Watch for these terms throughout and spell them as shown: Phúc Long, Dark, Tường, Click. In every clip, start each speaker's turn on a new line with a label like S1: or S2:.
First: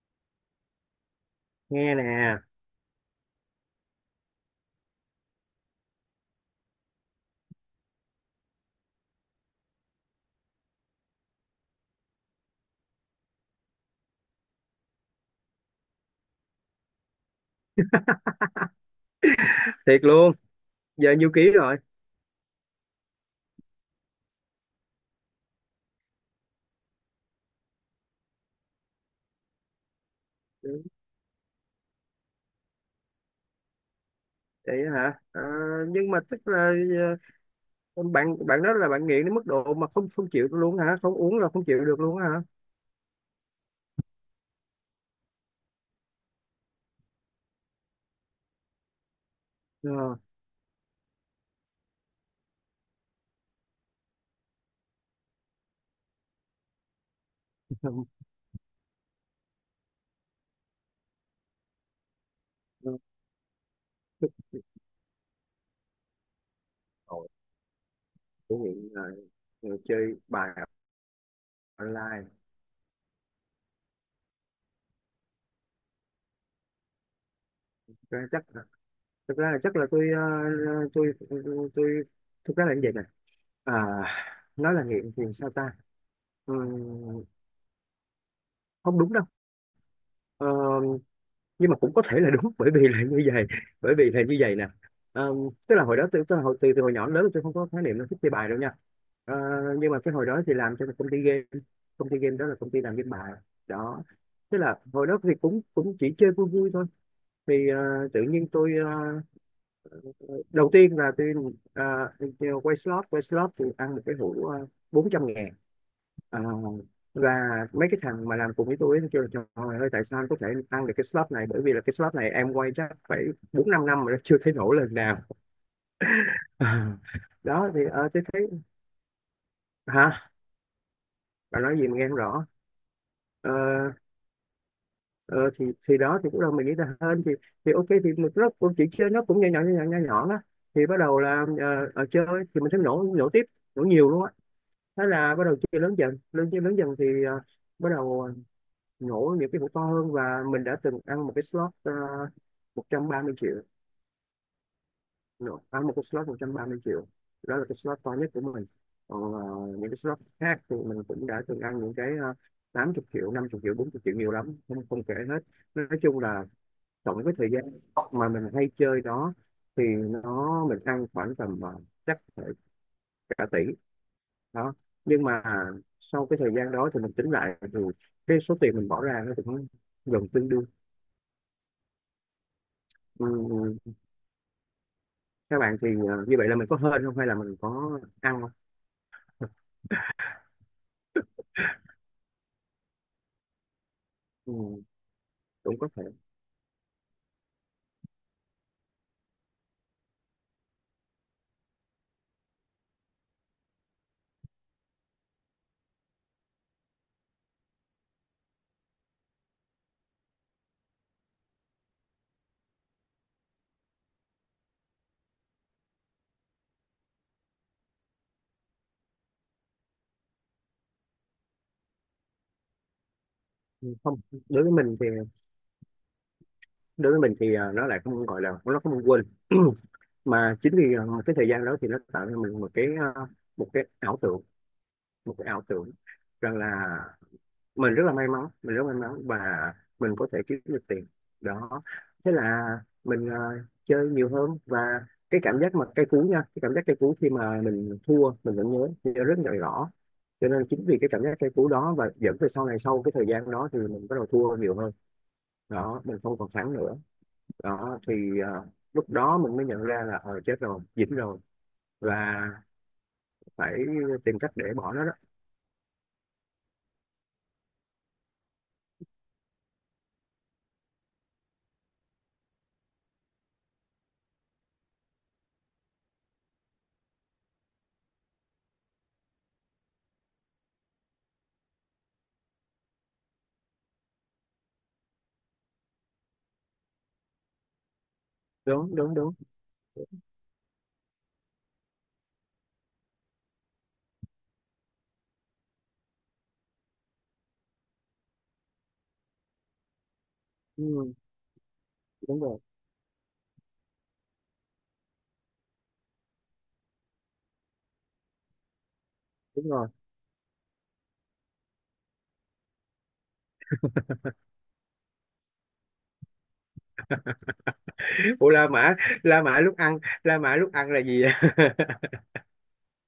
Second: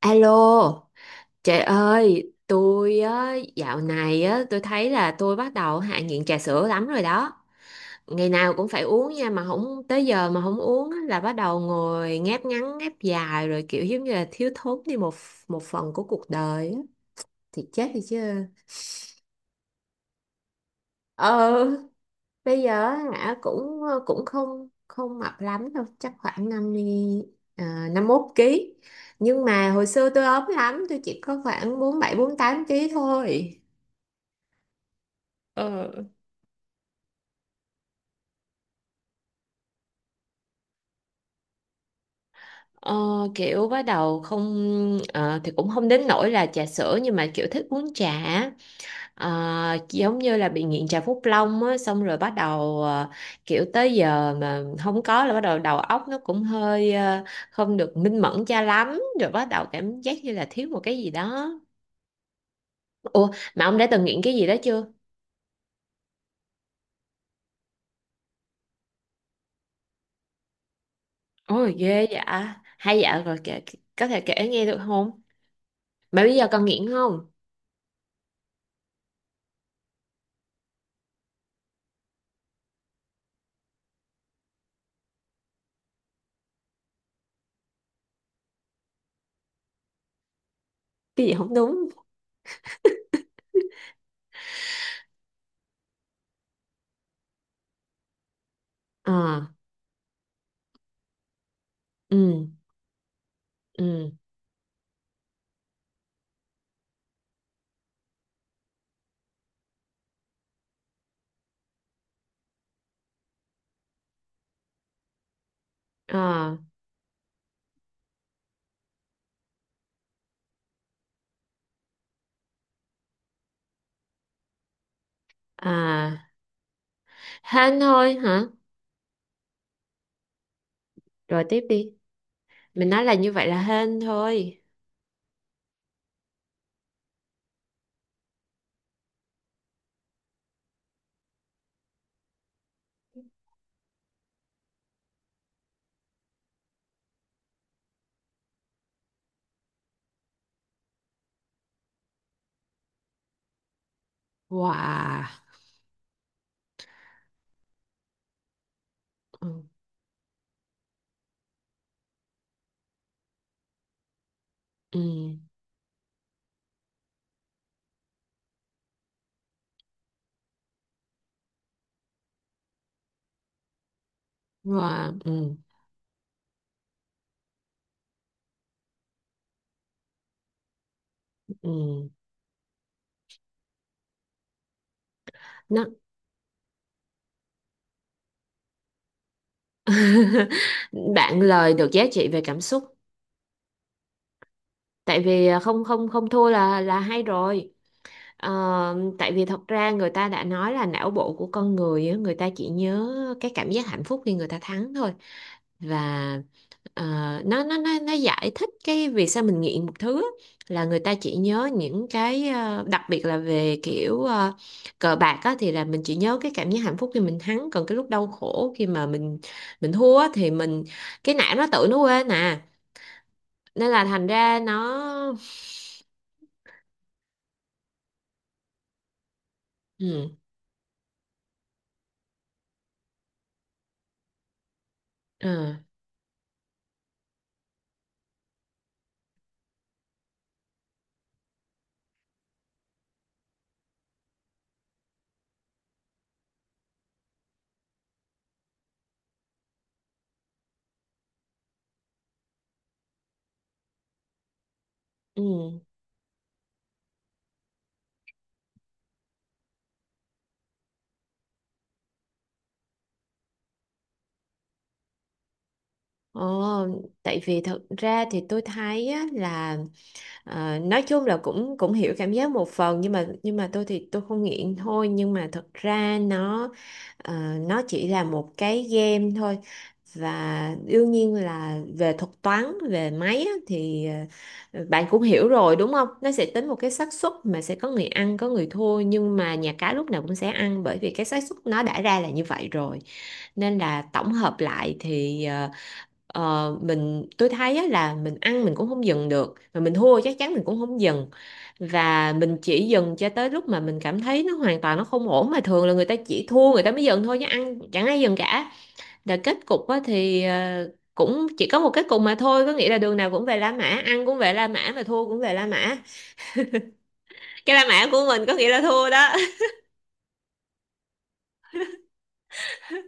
S1: Alo, trời
S2: Nghe
S1: ơi,
S2: nè.
S1: tôi á, dạo này á, tôi thấy là tôi bắt đầu hạ nghiện trà sữa lắm rồi đó. Ngày nào cũng phải uống nha, mà không tới giờ mà không uống á, là bắt đầu ngồi ngáp ngắn ngáp dài rồi kiểu giống như là thiếu thốn đi một một phần của cuộc đời á. Thì chết đi chứ.
S2: Thiệt luôn. Giờ nhiêu ký
S1: Ờ,
S2: rồi?
S1: bây giờ á, hả cũng cũng không không mập lắm đâu, chắc khoảng 50 à, 51 ký. Nhưng mà hồi xưa tôi ốm
S2: Ừ,
S1: lắm, tôi chỉ có khoảng 47-48 ký thôi.
S2: vậy hả? Ờ,
S1: Ờ,
S2: nhưng mà tức là ờ, bạn bạn đó là bạn nghiện đến mức độ mà không không chịu luôn hả? Không uống là không chịu được luôn hả?
S1: ờ, kiểu bắt đầu không thì cũng không đến nỗi là trà sữa nhưng mà kiểu thích uống trà á. Ờ,
S2: Ờ.
S1: giống như là bị nghiện trà Phúc Long á xong rồi bắt đầu kiểu tới giờ mà không có là bắt đầu đầu óc nó cũng hơi không được
S2: Không,
S1: minh mẫn cho lắm rồi bắt đầu cảm giác như là thiếu một cái gì đó.
S2: không.
S1: Ủa mà ông đã từng nghiện cái gì đó chưa?
S2: Ôi, tôi nghiện chơi bài
S1: Ôi ghê vậy
S2: online.
S1: à. Hay dạ rồi kể, có thể kể nghe được không? Mà bây giờ còn nghiện không?
S2: Thực ra chắc là- Thực ra là chắc là tôi tôi thực ra là như vậy nè. À, nói là nghiện thì sao ta? Ừ, không đúng đâu. Ờ,
S1: Cái gì không
S2: nhưng mà
S1: đúng?
S2: cũng có thể là đúng, bởi vì là như vậy bởi vì là như vậy nè. Ờ, tức là hồi đó tôi hồi từ hồi nhỏ đến lớn tôi không có khái niệm nó thích chơi bài đâu nha. Ờ,
S1: Ờ.
S2: nhưng mà cái hồi đó thì làm cho một công ty game, công ty game
S1: Ừ.
S2: đó là công ty làm game bài đó.
S1: Ừ.
S2: Tức là hồi đó thì cũng cũng chỉ chơi vui vui thôi, thì tự nhiên tôi ờ, đầu tiên là tôi ờ, quay slot. Quay slot thì ăn một cái hũ 400.000. Ờ,
S1: Ờ.
S2: và mấy cái thằng mà làm cùng với tôi ấy, nó kêu là trời ơi tại sao anh có thể ăn được cái slot này, bởi vì là cái slot này em quay chắc phải bốn năm năm mà nó chưa thấy nổ lần nào.
S1: À,
S2: Đó
S1: hên
S2: thì ờ
S1: thôi
S2: tôi
S1: hả?
S2: thấy, hả?
S1: Rồi
S2: Bà
S1: tiếp
S2: nói gì
S1: đi.
S2: mà nghe không rõ.
S1: Mình nói là như vậy
S2: ờ,
S1: là hên thôi.
S2: ờ, thì đó thì lúc đầu mình nghĩ là hơn thì ok, thì mình nó cũng chỉ chơi nó cũng nhỏ nhỏ nhỏ nhỏ nhỏ nhỏ đó, thì bắt đầu là chơi, thì mình thấy nổ nổ tiếp, nổ nhiều luôn á. Thế là bắt đầu chơi lớn dần, lớn chơi lớn dần thì bắt đầu nhổ những cái hũ to hơn, và mình đã từng ăn một cái slot 130.000.000.
S1: Wow.
S2: Nhổ, ăn một cái slot 130.000.000, đó là cái slot to nhất của mình. Còn
S1: Ừ.
S2: những cái slot khác thì mình cũng đã từng ăn những cái 80 triệu, 50 triệu, 40 triệu, nhiều lắm, không
S1: Ừ.
S2: không kể hết. Nói chung là tổng cái thời gian mà mình hay chơi đó thì mình ăn khoảng tầm chắc phải cả tỷ đó.
S1: Wow.
S2: Nhưng mà
S1: Ừ.
S2: sau cái thời gian đó thì mình tính lại thì cái số tiền mình bỏ ra nó cũng gần tương đương.
S1: Ừ.
S2: Ừ, các bạn thì
S1: Nó,
S2: như vậy là mình có hên không hay là mình có ăn không?
S1: bạn lời được giá trị về cảm xúc.
S2: Ừ,
S1: Tại vì
S2: cũng
S1: không
S2: có thể.
S1: không không thua là hay rồi. Ờ, tại vì thật ra người ta đã nói là não bộ của con người á, người ta chỉ nhớ cái cảm giác hạnh phúc khi người ta thắng thôi và ờ, nó giải thích cái vì sao mình nghiện một thứ á, là người ta chỉ nhớ những cái đặc biệt là về kiểu cờ bạc á, thì là mình chỉ nhớ cái cảm giác hạnh phúc khi mình thắng còn cái lúc đau khổ khi mà mình thua á, thì mình cái não nó tự nó quên à nên
S2: Ừ,
S1: là
S2: không,
S1: thành ra
S2: đối với mình
S1: nó,
S2: thì đối với mình thì nó lại không gọi là nó không quên,
S1: ừ,
S2: mà chính vì cái thời gian đó thì nó tạo cho mình một cái ờ, một cái ảo tưởng, một cái
S1: ờ,
S2: ảo tưởng rằng là mình rất là may mắn, mình rất may mắn, và mình có thể kiếm được tiền đó. Thế là mình chơi nhiều hơn, và cái cảm giác mà cay cú nha, cái cảm giác cay cú khi mà mình thua mình vẫn nhớ, nhớ rất là rõ. Cho nên chính vì cái cảm giác cay cú đó, và dẫn về sau này sau cái thời gian đó thì mình bắt đầu thua nhiều hơn.
S1: ừ.
S2: Đó, mình không còn thắng nữa đó thì ờ, lúc đó mình mới nhận ra là ờ chết rồi, dính rồi, và phải tìm cách để bỏ nó đó.
S1: Ồ, tại vì thật ra thì tôi thấy á, là nói chung là cũng cũng hiểu cảm giác một phần nhưng mà tôi thì tôi không nghiện thôi nhưng mà thật ra nó nó chỉ là một cái game thôi và đương nhiên là về thuật toán về máy á, thì bạn cũng hiểu rồi đúng không? Nó sẽ tính một cái xác suất mà sẽ có người ăn có người
S2: Đúng
S1: thua
S2: đúng đúng.
S1: nhưng mà nhà cái lúc nào cũng sẽ ăn bởi vì cái xác suất nó đã ra là như vậy rồi nên là tổng hợp lại thì ờ, Ờ, mình tôi thấy á, là mình ăn mình cũng không dừng được mà mình thua chắc chắn mình cũng không
S2: Ừ,
S1: dừng và
S2: đúng
S1: mình
S2: rồi.
S1: chỉ dừng cho tới lúc mà mình cảm thấy nó hoàn toàn nó không ổn mà thường là người ta chỉ thua người ta mới dừng thôi chứ ăn chẳng ai dừng cả là kết
S2: Đúng
S1: cục
S2: rồi.
S1: á, thì cũng chỉ có một kết cục mà thôi có nghĩa là đường nào cũng về La Mã ăn cũng về La Mã mà thua cũng về La Mã cái La Mã của mình
S2: Ủa
S1: có nghĩa
S2: La
S1: là
S2: Mã,
S1: thua đó.
S2: La Mã lúc ăn, La Mã lúc ăn là gì vậy?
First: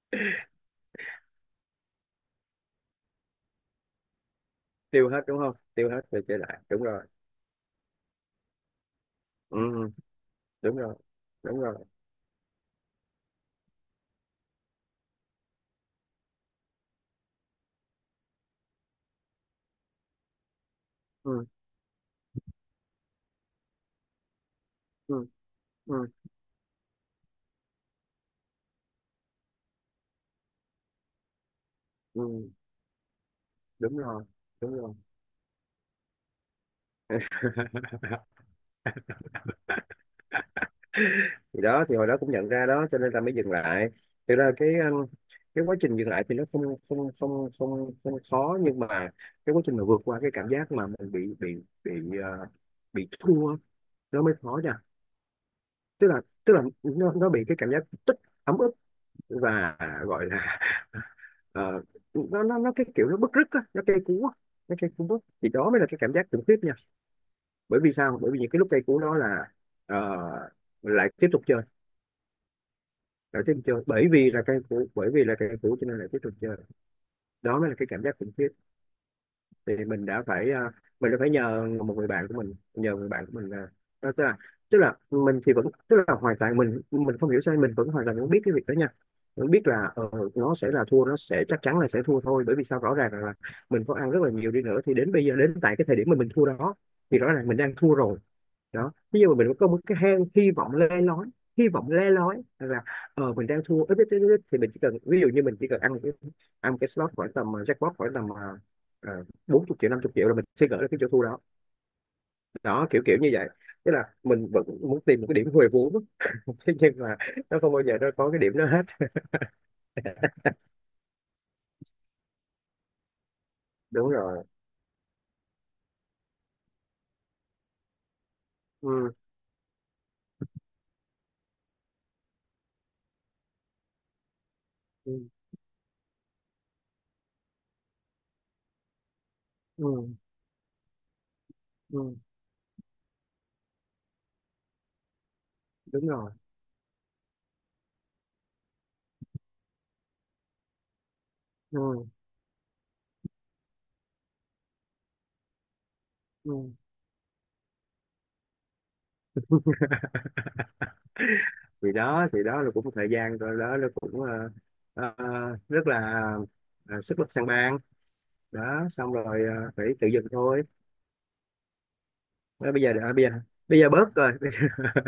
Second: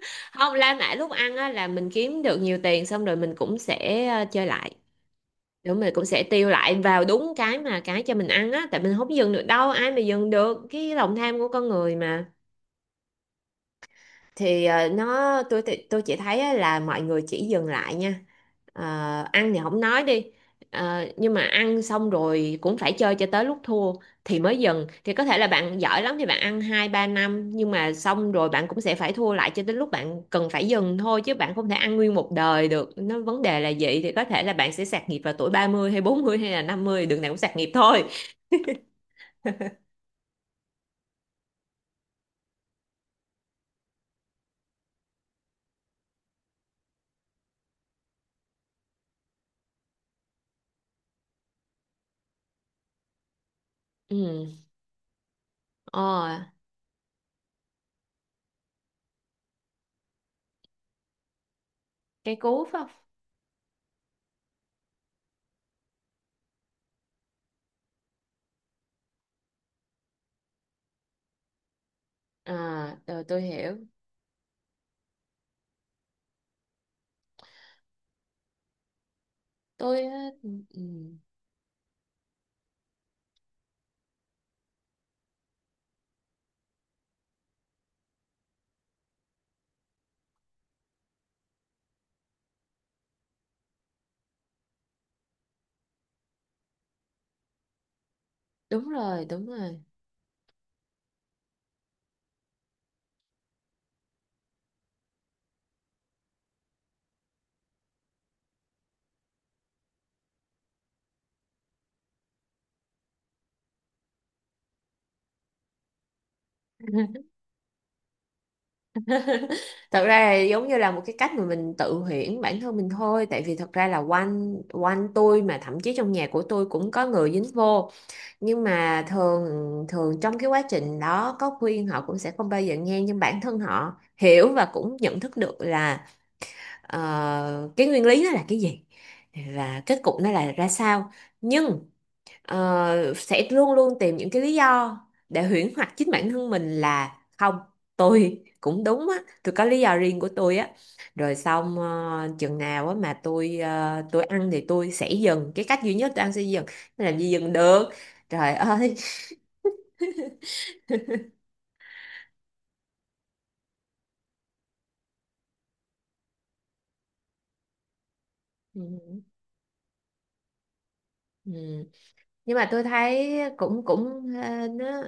S1: Không La Mã lúc ăn á, là mình kiếm được nhiều tiền xong rồi mình cũng sẽ chơi lại.
S2: Tiêu hết đúng không?
S1: Đúng
S2: Tiêu
S1: mình
S2: hết
S1: cũng
S2: rồi
S1: sẽ
S2: trở
S1: tiêu
S2: lại.
S1: lại
S2: Đúng
S1: vào
S2: rồi.
S1: đúng cái mà cái cho mình ăn á tại mình không dừng được đâu
S2: Ừ,
S1: ai mà dừng được
S2: đúng rồi.
S1: cái lòng tham của
S2: Đúng
S1: con
S2: rồi.
S1: người mà. Thì tôi chỉ thấy á là mọi người chỉ dừng lại nha. Ờ, ăn thì không nói đi. Nhưng mà
S2: Ừ,
S1: ăn xong rồi cũng phải chơi cho tới lúc thua thì mới dừng thì có
S2: ừ,
S1: thể là bạn
S2: ừ,
S1: giỏi lắm thì bạn ăn 2-3 năm nhưng mà xong rồi bạn cũng sẽ phải thua lại cho đến lúc bạn cần phải dừng thôi chứ bạn không thể ăn nguyên
S2: ừ,
S1: một đời được nó vấn đề là
S2: đúng
S1: vậy thì có
S2: rồi.
S1: thể là bạn
S2: Đúng
S1: sẽ
S2: rồi.
S1: sạt nghiệp vào tuổi 30 hay 40 hay là 50 đường nào cũng sạt nghiệp thôi.
S2: Thì đó thì hồi đó cũng nhận ra đó, cho nên là mới dừng lại. Thực ra cái quá trình dừng lại thì nó không không không không không khó, nhưng mà cái quá trình mà vượt qua cái cảm giác mà mình bị ờ, bị thua nó mới khó
S1: Ừ.
S2: nha.
S1: ờ,
S2: Tức là nó bị cái cảm giác tức, ấm ức, và gọi là ờ,
S1: cây
S2: nó nó
S1: cú
S2: nó
S1: phải
S2: cái
S1: không?
S2: kiểu nó bứt rứt á, nó cây cú á, nó cây cú bứt thì đó mới là cái cảm giác khủng khiếp nha. Bởi vì sao? Bởi vì những cái lúc cây cú đó là ờ, lại tiếp tục chơi.
S1: À rồi tôi
S2: lại tiếp tục
S1: hiểu.
S2: chơi bởi vì là cây cú, bởi vì là cây cú cho nên lại tiếp tục chơi. Đó mới là cái cảm giác khủng khiếp. Thì
S1: Tôi
S2: mình đã
S1: á, ừ.
S2: phải
S1: Ừ.
S2: mình đã phải nhờ một người bạn của mình, nhờ người bạn của mình là đó, tức là mình thì vẫn tức là hoàn toàn mình không hiểu sao mình vẫn hoàn toàn vẫn biết cái việc đó nha, vẫn biết là nó sẽ là thua, nó sẽ chắc chắn là sẽ thua thôi. Bởi vì sao? Rõ ràng là mình có ăn rất là nhiều đi nữa, thì đến bây giờ đến tại cái thời điểm mà mình thua đó thì rõ ràng mình đang thua rồi.
S1: Đúng
S2: Đó, ví
S1: rồi
S2: dụ mà
S1: đúng
S2: mình có
S1: rồi.
S2: một cái hang hy vọng le lói, hy vọng le lói là ờ mình đang thua ít ít ít ít thì mình chỉ cần ví dụ như mình chỉ cần ăn một cái, ăn một cái slot khoảng tầm jackpot khoảng tầm 40.000.000, 50.000.000 là mình sẽ gỡ được cái chỗ thua đó. Đó, kiểu kiểu như vậy. Tức là mình vẫn muốn tìm một cái điểm huề vốn. Thế nhưng mà không bao giờ nó có cái điểm đó hết.
S1: Thật ra là giống như là một cái cách mà mình tự huyễn bản thân mình thôi tại vì thật ra là
S2: Đúng rồi.
S1: quanh quanh tôi mà thậm chí trong nhà của tôi cũng có người dính vô nhưng mà
S2: Ừ,
S1: thường thường trong cái quá trình đó có khuyên họ cũng sẽ không bao giờ nghe nhưng bản thân họ hiểu và cũng
S2: ừ,
S1: nhận thức được là cái nguyên lý nó là cái gì và kết
S2: ừ,
S1: cục nó là ra sao nhưng
S2: ừ,
S1: sẽ luôn luôn tìm những cái lý do để huyễn hoặc
S2: đúng
S1: chính bản
S2: rồi.
S1: thân mình là không. Tôi cũng đúng á. Tôi có lý do riêng của tôi á. Rồi xong
S2: Ừ,
S1: chừng nào á mà tôi ăn thì tôi sẽ dừng cái cách duy nhất tôi ăn sẽ dừng
S2: ừ.
S1: làm gì dừng được trời ơi.
S2: Thì đó thì đó là cũng một thời gian rồi đó, nó cũng ờ, rất là sức lực sang ban
S1: Ừ.
S2: đó, xong rồi phải tự dừng thôi.
S1: Ừ. Nhưng mà
S2: Đó,
S1: tôi
S2: bây giờ bây
S1: thấy
S2: giờ bây
S1: cũng
S2: giờ
S1: cũng
S2: bớt rồi.
S1: nó.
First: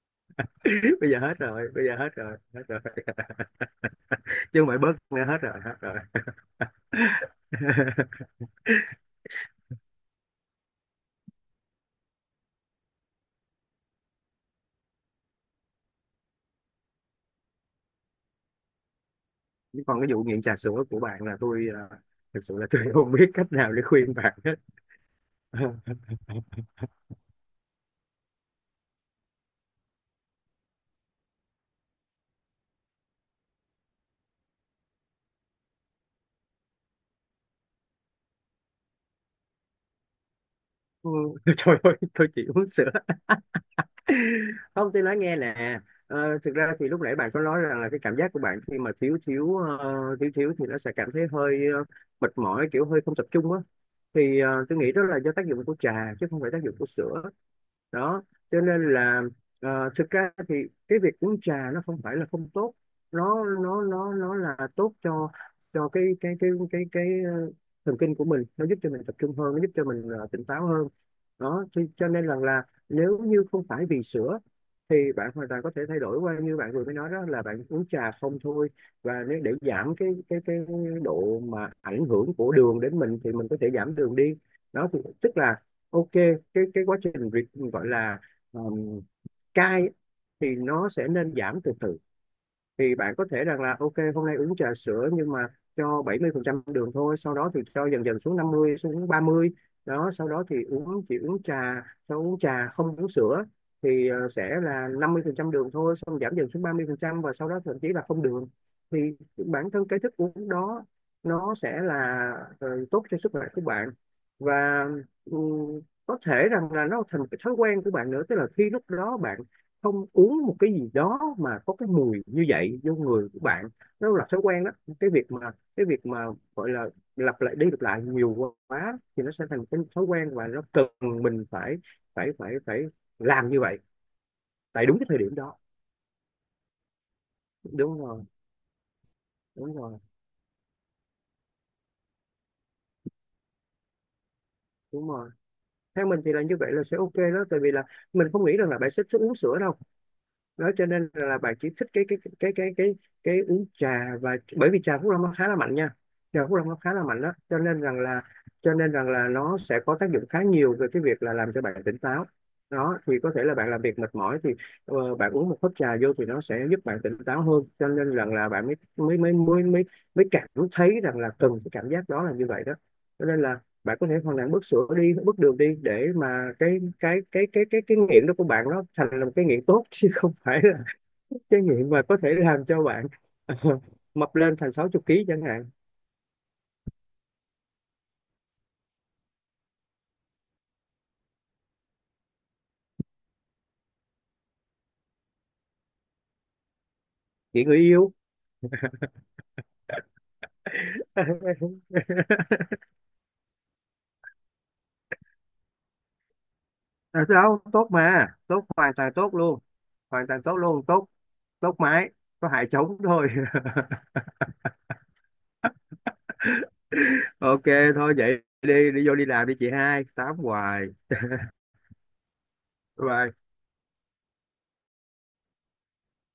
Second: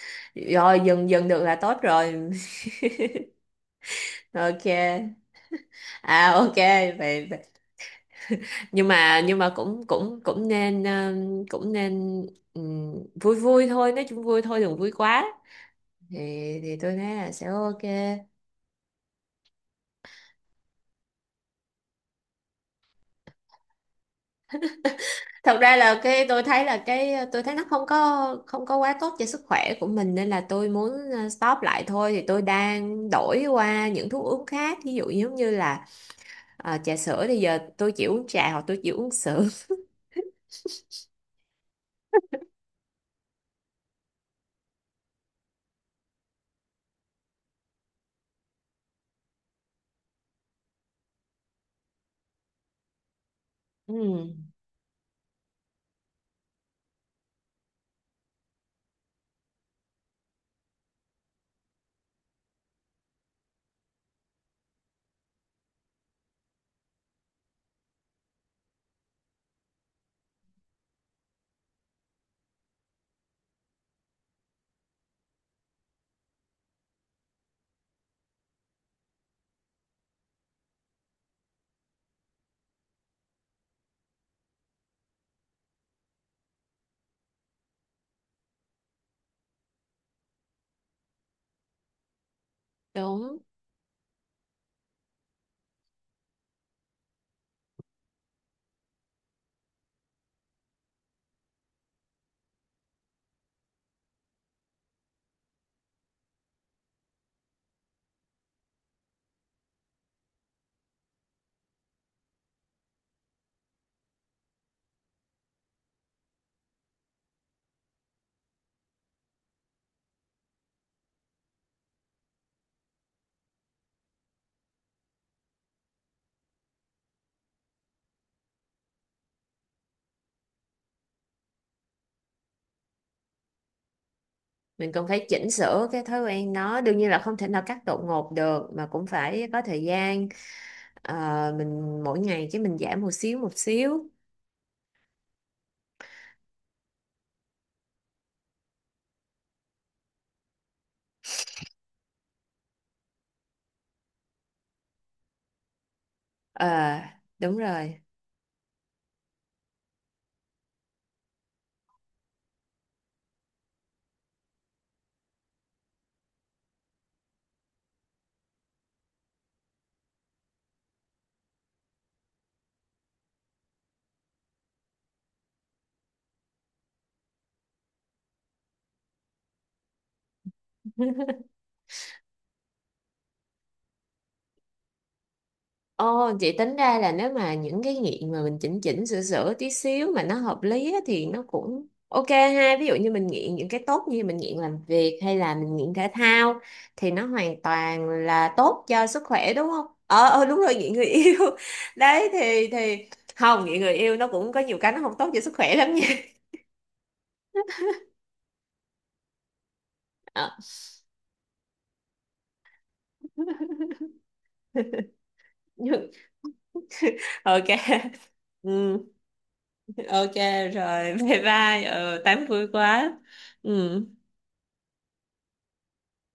S1: Rồi dừng
S2: Bây giờ
S1: dừng
S2: hết
S1: được là
S2: rồi,
S1: tốt
S2: bây giờ hết
S1: rồi.
S2: rồi hết rồi Chứ
S1: Ok.
S2: không phải bớt nữa, hết rồi, hết rồi.
S1: À ok vậy nhưng mà cũng cũng cũng nên cũng nên ừm, vui vui thôi nói chung vui thôi đừng vui quá thì tôi thấy là sẽ ok.
S2: Chứ còn cái vụ nghiện trà sữa của bạn là tôi thực sự là tôi không biết cách nào để khuyên bạn hết.
S1: Thật ra là cái tôi thấy là cái tôi thấy nó không có quá tốt cho sức khỏe của mình nên là tôi muốn stop lại thôi thì tôi đang đổi qua những thuốc uống khác ví dụ giống như là trà sữa thì giờ tôi chỉ uống trà hoặc tôi chỉ uống sữa.
S2: Ừ, trời ơi tôi chỉ uống sữa. Không, tôi nói nghe nè, thực ra thì lúc nãy bạn có nói rằng là cái cảm giác của bạn khi mà thiếu thiếu thiếu thiếu thì nó sẽ cảm thấy hơi mệt mỏi, kiểu hơi không tập trung á.
S1: Ừm,
S2: Thì tôi nghĩ đó là do tác dụng của trà chứ không phải tác dụng của sữa đó. Cho nên là thực ra thì cái việc uống trà nó không phải là không tốt, nó là tốt cho cái thần kinh của mình, nó giúp cho mình tập trung hơn, nó giúp cho mình tỉnh táo hơn đó. Cho nên rằng là nếu như không phải vì sữa thì bạn hoàn toàn có thể thay đổi qua như bạn vừa mới nói đó là bạn uống trà không thôi. Và nếu để giảm cái độ mà ảnh hưởng của đường đến mình thì mình có thể giảm đường đi đó. Thì tức là ok, cái quá trình việc gọi là um, cai thì nó sẽ nên giảm từ từ. Thì bạn có
S1: đúng
S2: thể rằng là ok hôm nay uống trà sữa nhưng mà cho 70% đường thôi, sau đó thì cho dần dần xuống 50, xuống 30. Đó, sau đó thì uống chỉ uống trà, sau uống trà không uống sữa thì sẽ là 50% đường thôi, xong giảm dần xuống 30%, và sau đó thậm chí là không đường. Thì bản thân cái thức uống đó nó sẽ là tốt cho sức khỏe của bạn. Và ừ, có thể rằng là nó thành cái thói quen của bạn nữa, tức là khi lúc đó bạn không uống một cái gì đó mà có cái mùi như vậy vô người của bạn, nó là thói quen đó. Cái việc mà cái việc mà gọi là lặp lại đi lặp lại nhiều quá thì nó sẽ thành một cái thói quen, và nó cần mình phải phải làm như vậy tại
S1: Mình
S2: đúng cái
S1: cần
S2: thời
S1: phải
S2: điểm
S1: chỉnh
S2: đó.
S1: sửa cái thói quen nó đương nhiên là không thể nào cắt
S2: Đúng
S1: đột
S2: rồi,
S1: ngột được mà cũng phải có
S2: đúng
S1: thời
S2: rồi,
S1: gian. Ờ, mình mỗi ngày cái mình giảm một xíu một xíu.
S2: đúng rồi. Theo mình thì là như vậy là sẽ ok đó, tại vì là mình không nghĩ rằng là bạn sẽ uống sữa đâu đó. Cho nên là bạn chỉ thích cái uống trà. Và bởi vì trà Phúc Long nó khá là mạnh nha, trà Phúc Long nó khá
S1: ờ
S2: là mạnh đó.
S1: đúng
S2: cho nên rằng
S1: rồi.
S2: là cho nên rằng là nó sẽ có tác dụng khá nhiều về cái việc là làm cho bạn tỉnh táo đó. Thì có thể là bạn làm việc mệt mỏi thì bạn uống một hớp trà vô thì nó sẽ giúp bạn tỉnh táo hơn. Cho nên rằng là bạn mới mới mới mới mới mới cảm thấy rằng là cần cái cảm giác đó là như vậy đó. Cho nên là bạn có thể hoàn toàn bước sữa đi, bước đường đi, để mà cái nghiện đó của bạn nó thành là một cái nghiện tốt, chứ không phải là cái nghiện mà có thể làm cho bạn mập lên thành 60 ký chẳng hạn.
S1: Ồ, chị tính ra là nếu mà những cái nghiện mà mình chỉnh chỉnh sửa sửa tí xíu mà nó hợp lý á, thì nó cũng ok ha. Ví dụ như mình nghiện những cái tốt như mình nghiện làm việc hay là mình nghiện thể thao thì nó hoàn
S2: Nghiện người
S1: toàn
S2: yêu.
S1: là tốt cho sức khỏe đúng không? Ờ, đúng rồi nghiện người
S2: À,
S1: yêu. Đấy thì không nghiện người yêu nó cũng có nhiều cái nó không tốt cho sức khỏe lắm nha.
S2: đâu tốt, mà tốt, hoàn toàn tốt luôn, hoàn toàn tốt luôn, tốt, tốt mãi, có hại trống thôi.
S1: Ờ,
S2: Ok.
S1: ok.
S2: Thôi vậy đi,
S1: Ừ.
S2: đi vô đi làm đi chị, hai
S1: Ok
S2: tám hoài.
S1: rồi. Bye bye. Ừ tám vui
S2: Bye
S1: quá.
S2: bye.
S1: Ừ.